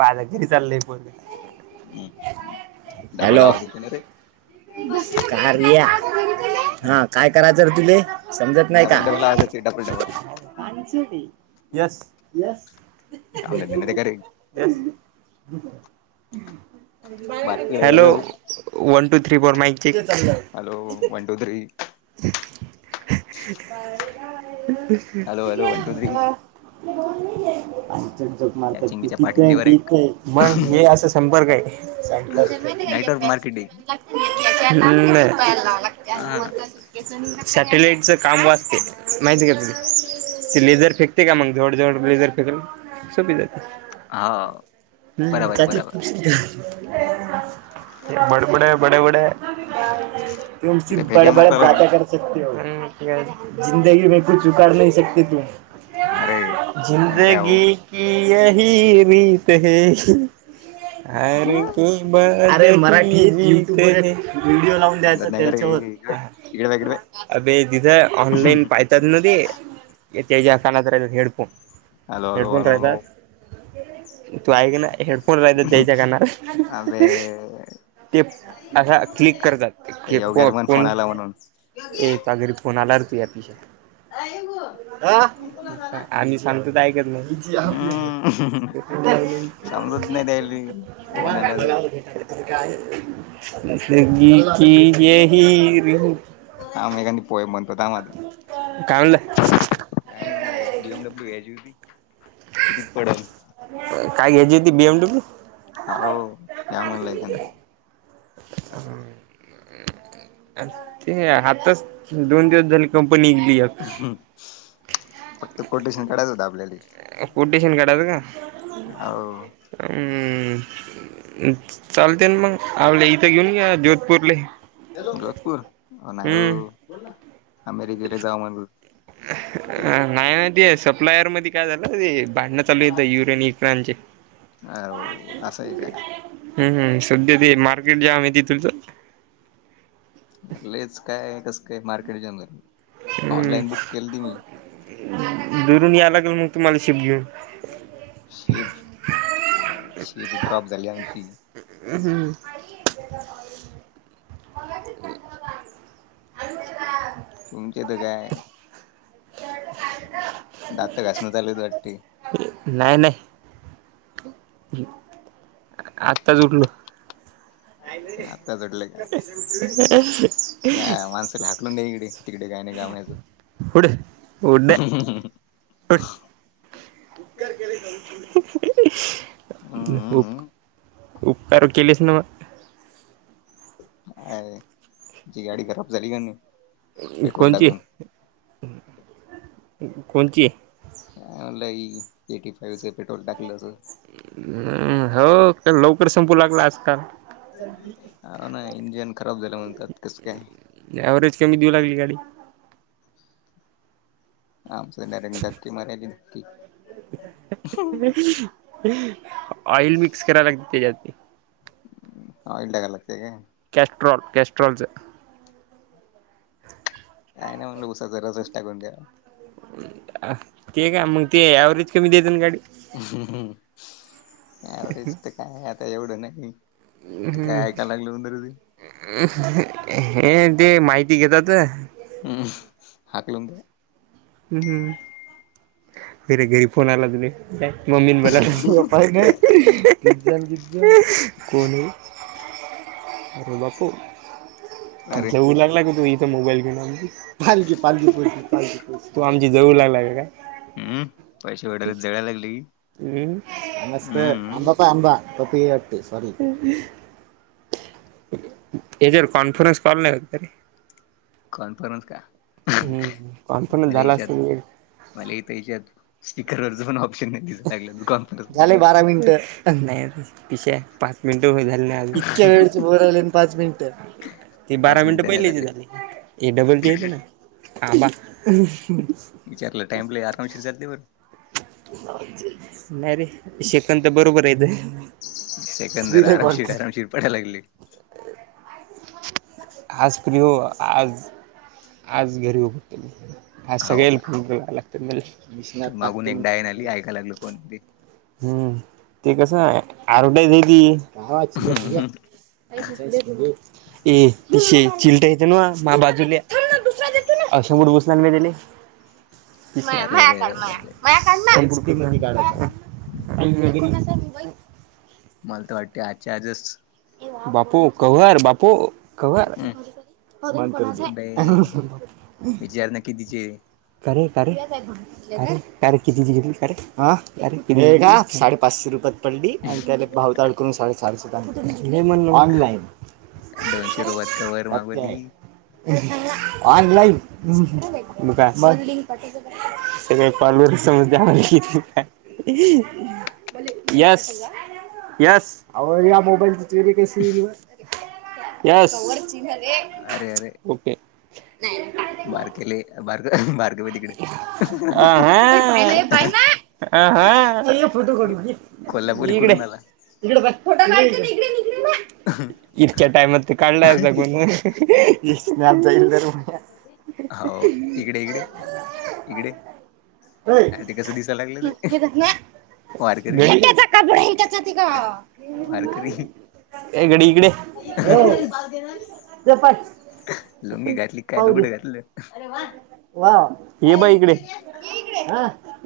पाझगिरी चाललंय पोरंग. हम्म डबल आवाज येतो. ना रे. काय कार्या हा काय करायचं रे तुले समजत डबल डबल आज. Double double.. yes yes. निन कारे. स hello.. one two three four mic check.. hello one two three.. [unintelligible] hello hello one two three आणि चट झप त्या मारतात. चिंगीच्या तथे पाठीत देवर एक तथे मग हे असा संपर्क आहे. नेटवर्क मार्केटिंग हा [unintelligible] सॅटेलाइटचं काम वाचते माहिती का? तुमही. तेी लेझर फेकते का मग जवळ जवळ लेझर फेकल सोपी जाते. हा हम् बराबर त्याची बराबर ख. बडबडे बडेबडे.. तुमची ते फेक्या ब़डब़ड मारा लागली बाते करते. जिंदगी मे कुछ उखड नाही सकते तूम अरे उंदऱ्या हो जिंदगी. की यही रीत है हर की अरे मराठी व्हिडिओ लावून द्यायचा. समजत नाही का रे त्याच्यावर इकडे बघ इकडे बघ अे तथं ऑनलाईन पाहि तमध्ये त्याच्या कानात रा हेडफोन. हॅलो हॅलो हेडफोन हॅलोलो. राहतात तू ऐक ना हेडफोन रायत द्यायच्या कानात अबे ते असा क्लिक करतात. त्या की को योग्याला पण फोन कोण आला म्हणून य स घरी फोन आला रुपयापिश आहे. आम्ही सांगतो ऐकत नाही. हम्म [inaudible] समजत नाही द्यायली फोन आला तर गी की येही र. आ मे कानी पोय बनतता मात काय म्हणलं का ना म्हण एक डीएमडब्ल्यू एच होती कितीत पडेल. काय घ्यायची होती बीएमडब्ल्यू हो या म्हणलायखदी अ. ते आताच दोन दिवस झाली कंपनीली फक्त कोटेशन कढयच होत आपल्याला कोटेशन कढात का हो हम्. चालते ना मग आल्या इथं घेऊन घ्या जोधपूरले गखपूर हो ना हो हम्म अमेरिकेला जाऊ म्हण. अ नाही नाती सप्लायर मध्ये काय झालं ते भांड. चालू हो येत युरेन यक्रनचे असं आहे का हम् हम् सध्या ते मार्केट जम आहे त तुझचं. अलेच काय आहे कसं काय मार्केट जॉईन कर. हम्म दरून याय लागेल मग तुम्हाला शिफ्ट घेऊन शेप शेप ड्रॉप झाली आमची. ह हमम तुमचे तर काय दात घासणं चालूत वाटते नाही नाही आत्ताच उठलो आता उठला का? या माणसला तलं [unintelligible] नाही इकडे तिकडे काही नाही कामायचं उड उड [unintelligible] [inaudible] हम्म उप हम्म, उपकार केलेच ना म एय तुझी गाडी खराब झाली कायनु? कोणतीच? कोणतीय? लई एटी फाईव्हचं पेट्रोल टाकलं तर हो तर लवकर संपू लागला आजकाल होा ना इंजन खराब झालं म्हणतात कसं काय? ॲव्हरेज कमी देऊ लागली गाडी आमचं [unintelligible] [inaudible] नरकी मरा्या नकी ऑइल मिक्स कराय लागेल त्याच्यात ते ऑइल टाकाय लागताय काय? कॅस्ट्रॉल कॅस्ट्रॉलचं काय नाही म्हणलं उसाचा रसच टाकून द्या ते का मग ते ऍव्हरेज कमी देते ना गाडी ॲव्हरेज तर काय आता एवढं नाही ते काय ऐकायला लागलं होतं रे ते हे ते माहिती घेत होतो हम्म हाकलून द्या हम्म हम् [unintelligible] घरी फोन आला तुही [unintelligible] मम्मी मला बापा आहे नाही [unintelligible] [inaudible] गजन ग कोणी र बापू [unintelligible] अरे [inaudible] जेवू लागला क तू इथ मोबाईल घेवू पालखी पालखी पालखी [unintelligible] तू आमची जळवू लागलाय काय? हम्म पैसे वडायला जळायला लागले की हम् नस्त हम्म आंबा पाय आंबा तप आट [unintelligible] सॉारी याजावर कॉन्फरन्स कॉल नाही लागत का रे? कॉन्फरन्स का? हम् काॅन्फरन्स मला झाला याच्यात असेल मला इथं याच्यात स्पीकरवरचं पण ऑप्शन नाही दिसू लागलं दुकान झाले बारा मिनटं नाही आजून पीशा पाच मिनिटं हो ना झाले आजून इतक्या वेळ बोलायले आणि पाच मिनिटं ते बारा मिनिटं पहिलेचे झाले ए डबल चे ना हा म विचारलं टाईमला आरामशीर चालते बरं नाही रे सेकंत तर बरोबर यतं सेकंद जरा आरामशीर आरामशीर पडायला लागले आज फ्री हो आज आज घरी [unintelligible] हा हो सगळेईल का फोन कराय लागते मले मिशनत ते मागून टाकते एक डायन आली सांग ऐका लागलो कोण ते हम्म ते कसं आरोट्या दिली ए पीशे चीलटं येतीन्हवं माझ्या बाजूले असं बुडुवं मी मेलेले [unintelligible] म अरे मया अरे अरे काढ मया अरे अरे मया काढ ना का [unintelligible] [inaudible] मला तर वाटते आजच्या आजच बापू कव्हर बापू कव्हर हम्म बे [unintelligible] विचार ना कितीचे कारे कारे कारे तारीख किती दिली होती तारीख? हे का साडे पाचशे रुपये. पडली आणि त्याला भावता अडून साडे चारशेत आणलं. म्हण ऑनलाईन. दोनशे रुपयात कवर सत्य आहे. मागवली ऑनलाईन? ब काय ब. [unintelligible] Yes yes. आवड - [unintelligible] येस. अरे अरे ओके. नाही. बारकेले बारग बारगवे तिकडे. हा हा. चल ना फोटो काढू एक ये. कोल्हापूर ये इकडे. इकडून आला इकडे बघ. इकडे ये इकडे. इतक्या टाइमात तर काढलाय का कोण? [unintelligible] हाव. इकडे ये. इकडे ये. इकडे. आणि ते कस दिसायला लागलं ते? हे धर ना वारकरी. [unintelligible] वारकरी. ए गडी इकडे ते पाठ लुंगी घातली काय? पाहू दे लुगडं घातलं. वा! ये बाळ इकडे.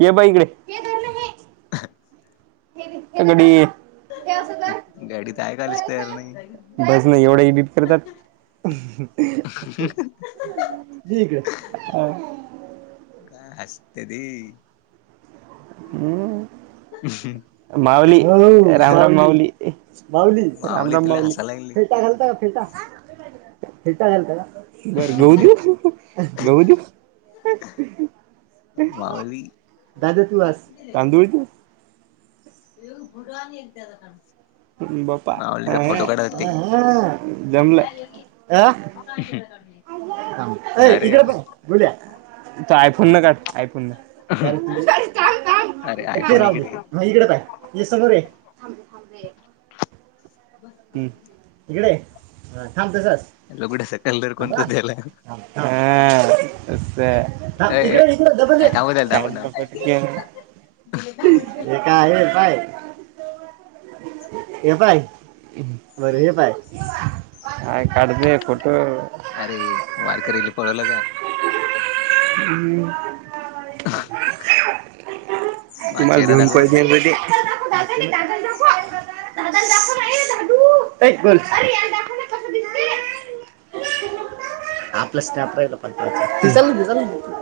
येबाळ इकडे. हे धर ना हे [inaudible] [unintelligible] गाडीत धर ऐकायलाच तयार नाही. असं बस नाही. एवढं एडिट करतात. [inaudible] [unintelligible] हा काय हसते ती. माऊली. राम राम माऊली. माऊली राम राम तुला माऊली. हसायला लागली फेटा आहे का फेटा? फेटा आहे का? [unintelligible] [unintelligible] माऊली दादा तूलास तांदुळीच. बाप्पा हा मावलीचा फोटो काढावं ते. [unintelligible] अ [inaudible] ए अरे इकडे अरे पाह्य. तिच्या आयफोनन काढ. आयफोनन. अरे ते आयफोन राहू दे. इकडे इकडे काढ. ये समोर ये. बस हम्म. [unintelligible] इकडे ये. थांब तसच. [unintelligible] कलर कोणता दिला? हम्. अस हा. अय इकडे इकडे ब थांबव त्याला थांबव थांबव [unintelligible] ए काय आहे? काय ए काय. बर हे पाय. काय काढतोय फोटो? अरे! वारकरीला पळवलं का? ह. माझा चेहरा तुम्हाला दाखव बर त्याले घेऊन [unintelligible] [inaudible] [unintelligible] आपला स्क्रॅप राहिला पत्र्याचा. करून घेऊ. करून घेऊ.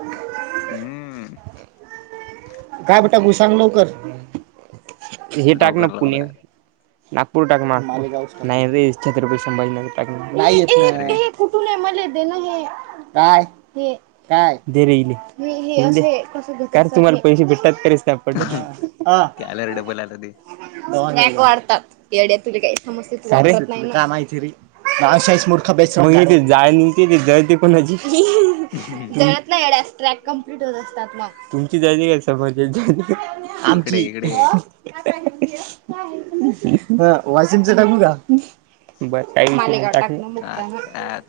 हम्म. काय ब टाकू सांग लवकर हे टाक ना लवकर पुणे लवकर नागपूर टाकमा नाही रे छत्रपती संभाजीनगर टाक अरे य कुठ म दे ना हे काय कायले. म्ह कायच तुम्हाला पैसे भेटतात तच प हा. त्याला रे डबल आलं ते वाढतात येड्या तुझ काही सम्या तुझ? अशाच मर्खा प्या जाय ते जायते कोणाची जत नाहीड ट्रॅक कप्लीट होत असतात मग तुमची जाणी का स म्हजे इकडे आमची इकडे ह वाशिमच टाकू का? ब माा आत आत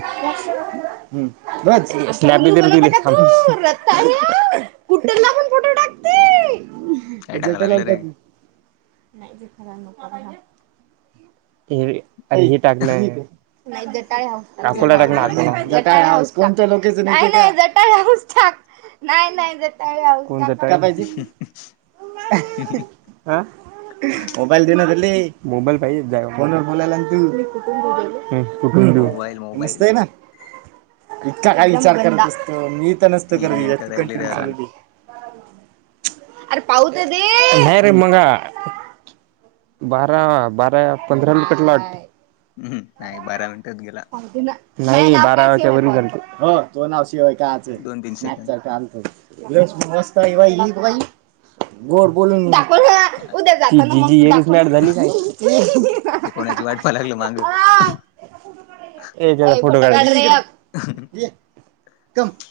हम्म बज स्ॅबड कु आप फोटो टाकते काय टाकाय जटेला लागलं रे टाकू. ते हे टाकणं ते राफोला टाक. मागवाई मागवाई कोणत लोक नाही जटाळाक नाही नाही जटाळ पाहिजे हा. म मोबाईल दे ना दे म मोबाईल पा जा फोन फला त कु मोबाईल मोबाईल नसतय ना इतका काय विचार करतसतो मी तर तीन त मिनिटं राहिले रे अजून कंटन्यूलेली अरे पाहत ते नाही रे मंगा बारा बारा पंधरा रुपेट्लॉट ह नाही बारा मिनट. नाही बारा वाजच्या वर जलतो हो दोनशे वा. दोन तीन स्ॅक सेकंद चार आणतोत बाईई. गोड बोलूनद जी एच मॅड झाली का? ते कोणाची वाटपाय लागलं माग ज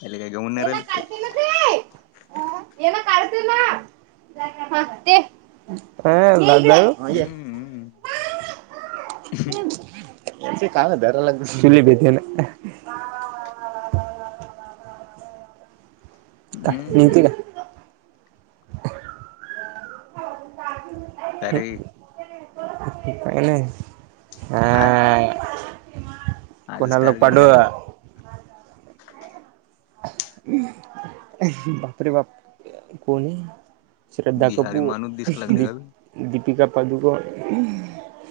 त्याले काय घेऊन नाही राहिलं [unintelligible] का ना ते ह हम्म काां रलाग चुली बेते ना का निती हम्म का अरे का नाही अचा ह कोणा लो टार्गेट पाडू झालं बापरे बाप कोण आहे श्रद्धा बिहारी कपूर माणूस दिसाय लागले दीप का दीपिका पादुकण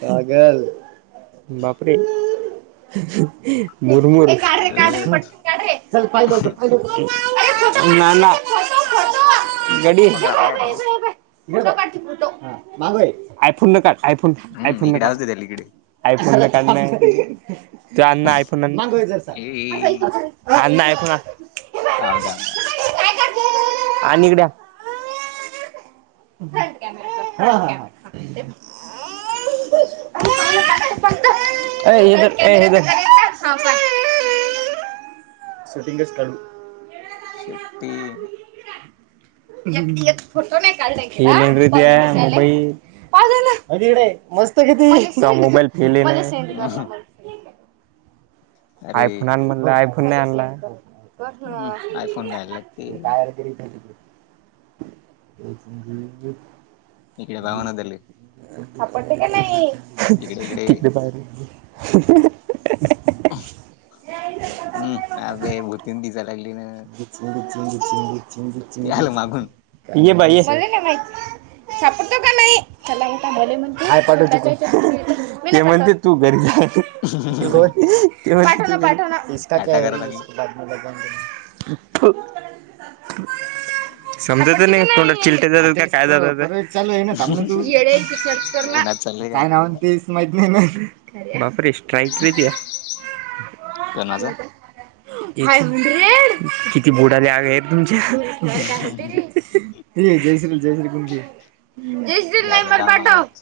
पागल बापरे मुरमुर ह कडे स्प फाद फा नाही नाही गडी पकडा पकडा पकडा माई आयफोन नका आयफोन हम्म आयफोन न इकडे काढ आवाज दे त्याला इकडे आयफोनला काढ तू अण्ना आयफोन अ् ए ह थांब थांब थांब आणिकड र ए हेद ए हेदर शूटिंगच काळू शे्टी खेले र त्या मुबाई पा मस्त किती मोबाईल पेली ना अरे आयफोन आण म्हणला आयफोन नाही आणलाय हम्म आयफोन घ्यायला लागते काय इकडे पाहाव ना त्याले [unintelligible] आपण ते का नाही इकडे इकडे तिकडे पारे [unintelligible] चडी हम्म अबे च भूतीन दिसाय लागली ना च चि ते आलं चिज मागून के बाई सापडतो का नाही चला उठा भले म्हण का ते म्हणते तू घरी म्हणतेका टाटा करायला लागलं लाला समजायच नाही कोड चिलटे जात का काय जात लू आहे ना तम तू तोंडात चाललंय काय नाव ते माहि नाही बाप रे स्ट्राईक द्या कोणाचा किती बुडाले आहेत तुमच्या जय श्रीु जय श्री कुणती जस दिन नाही झालं मर दाम पाट आलोच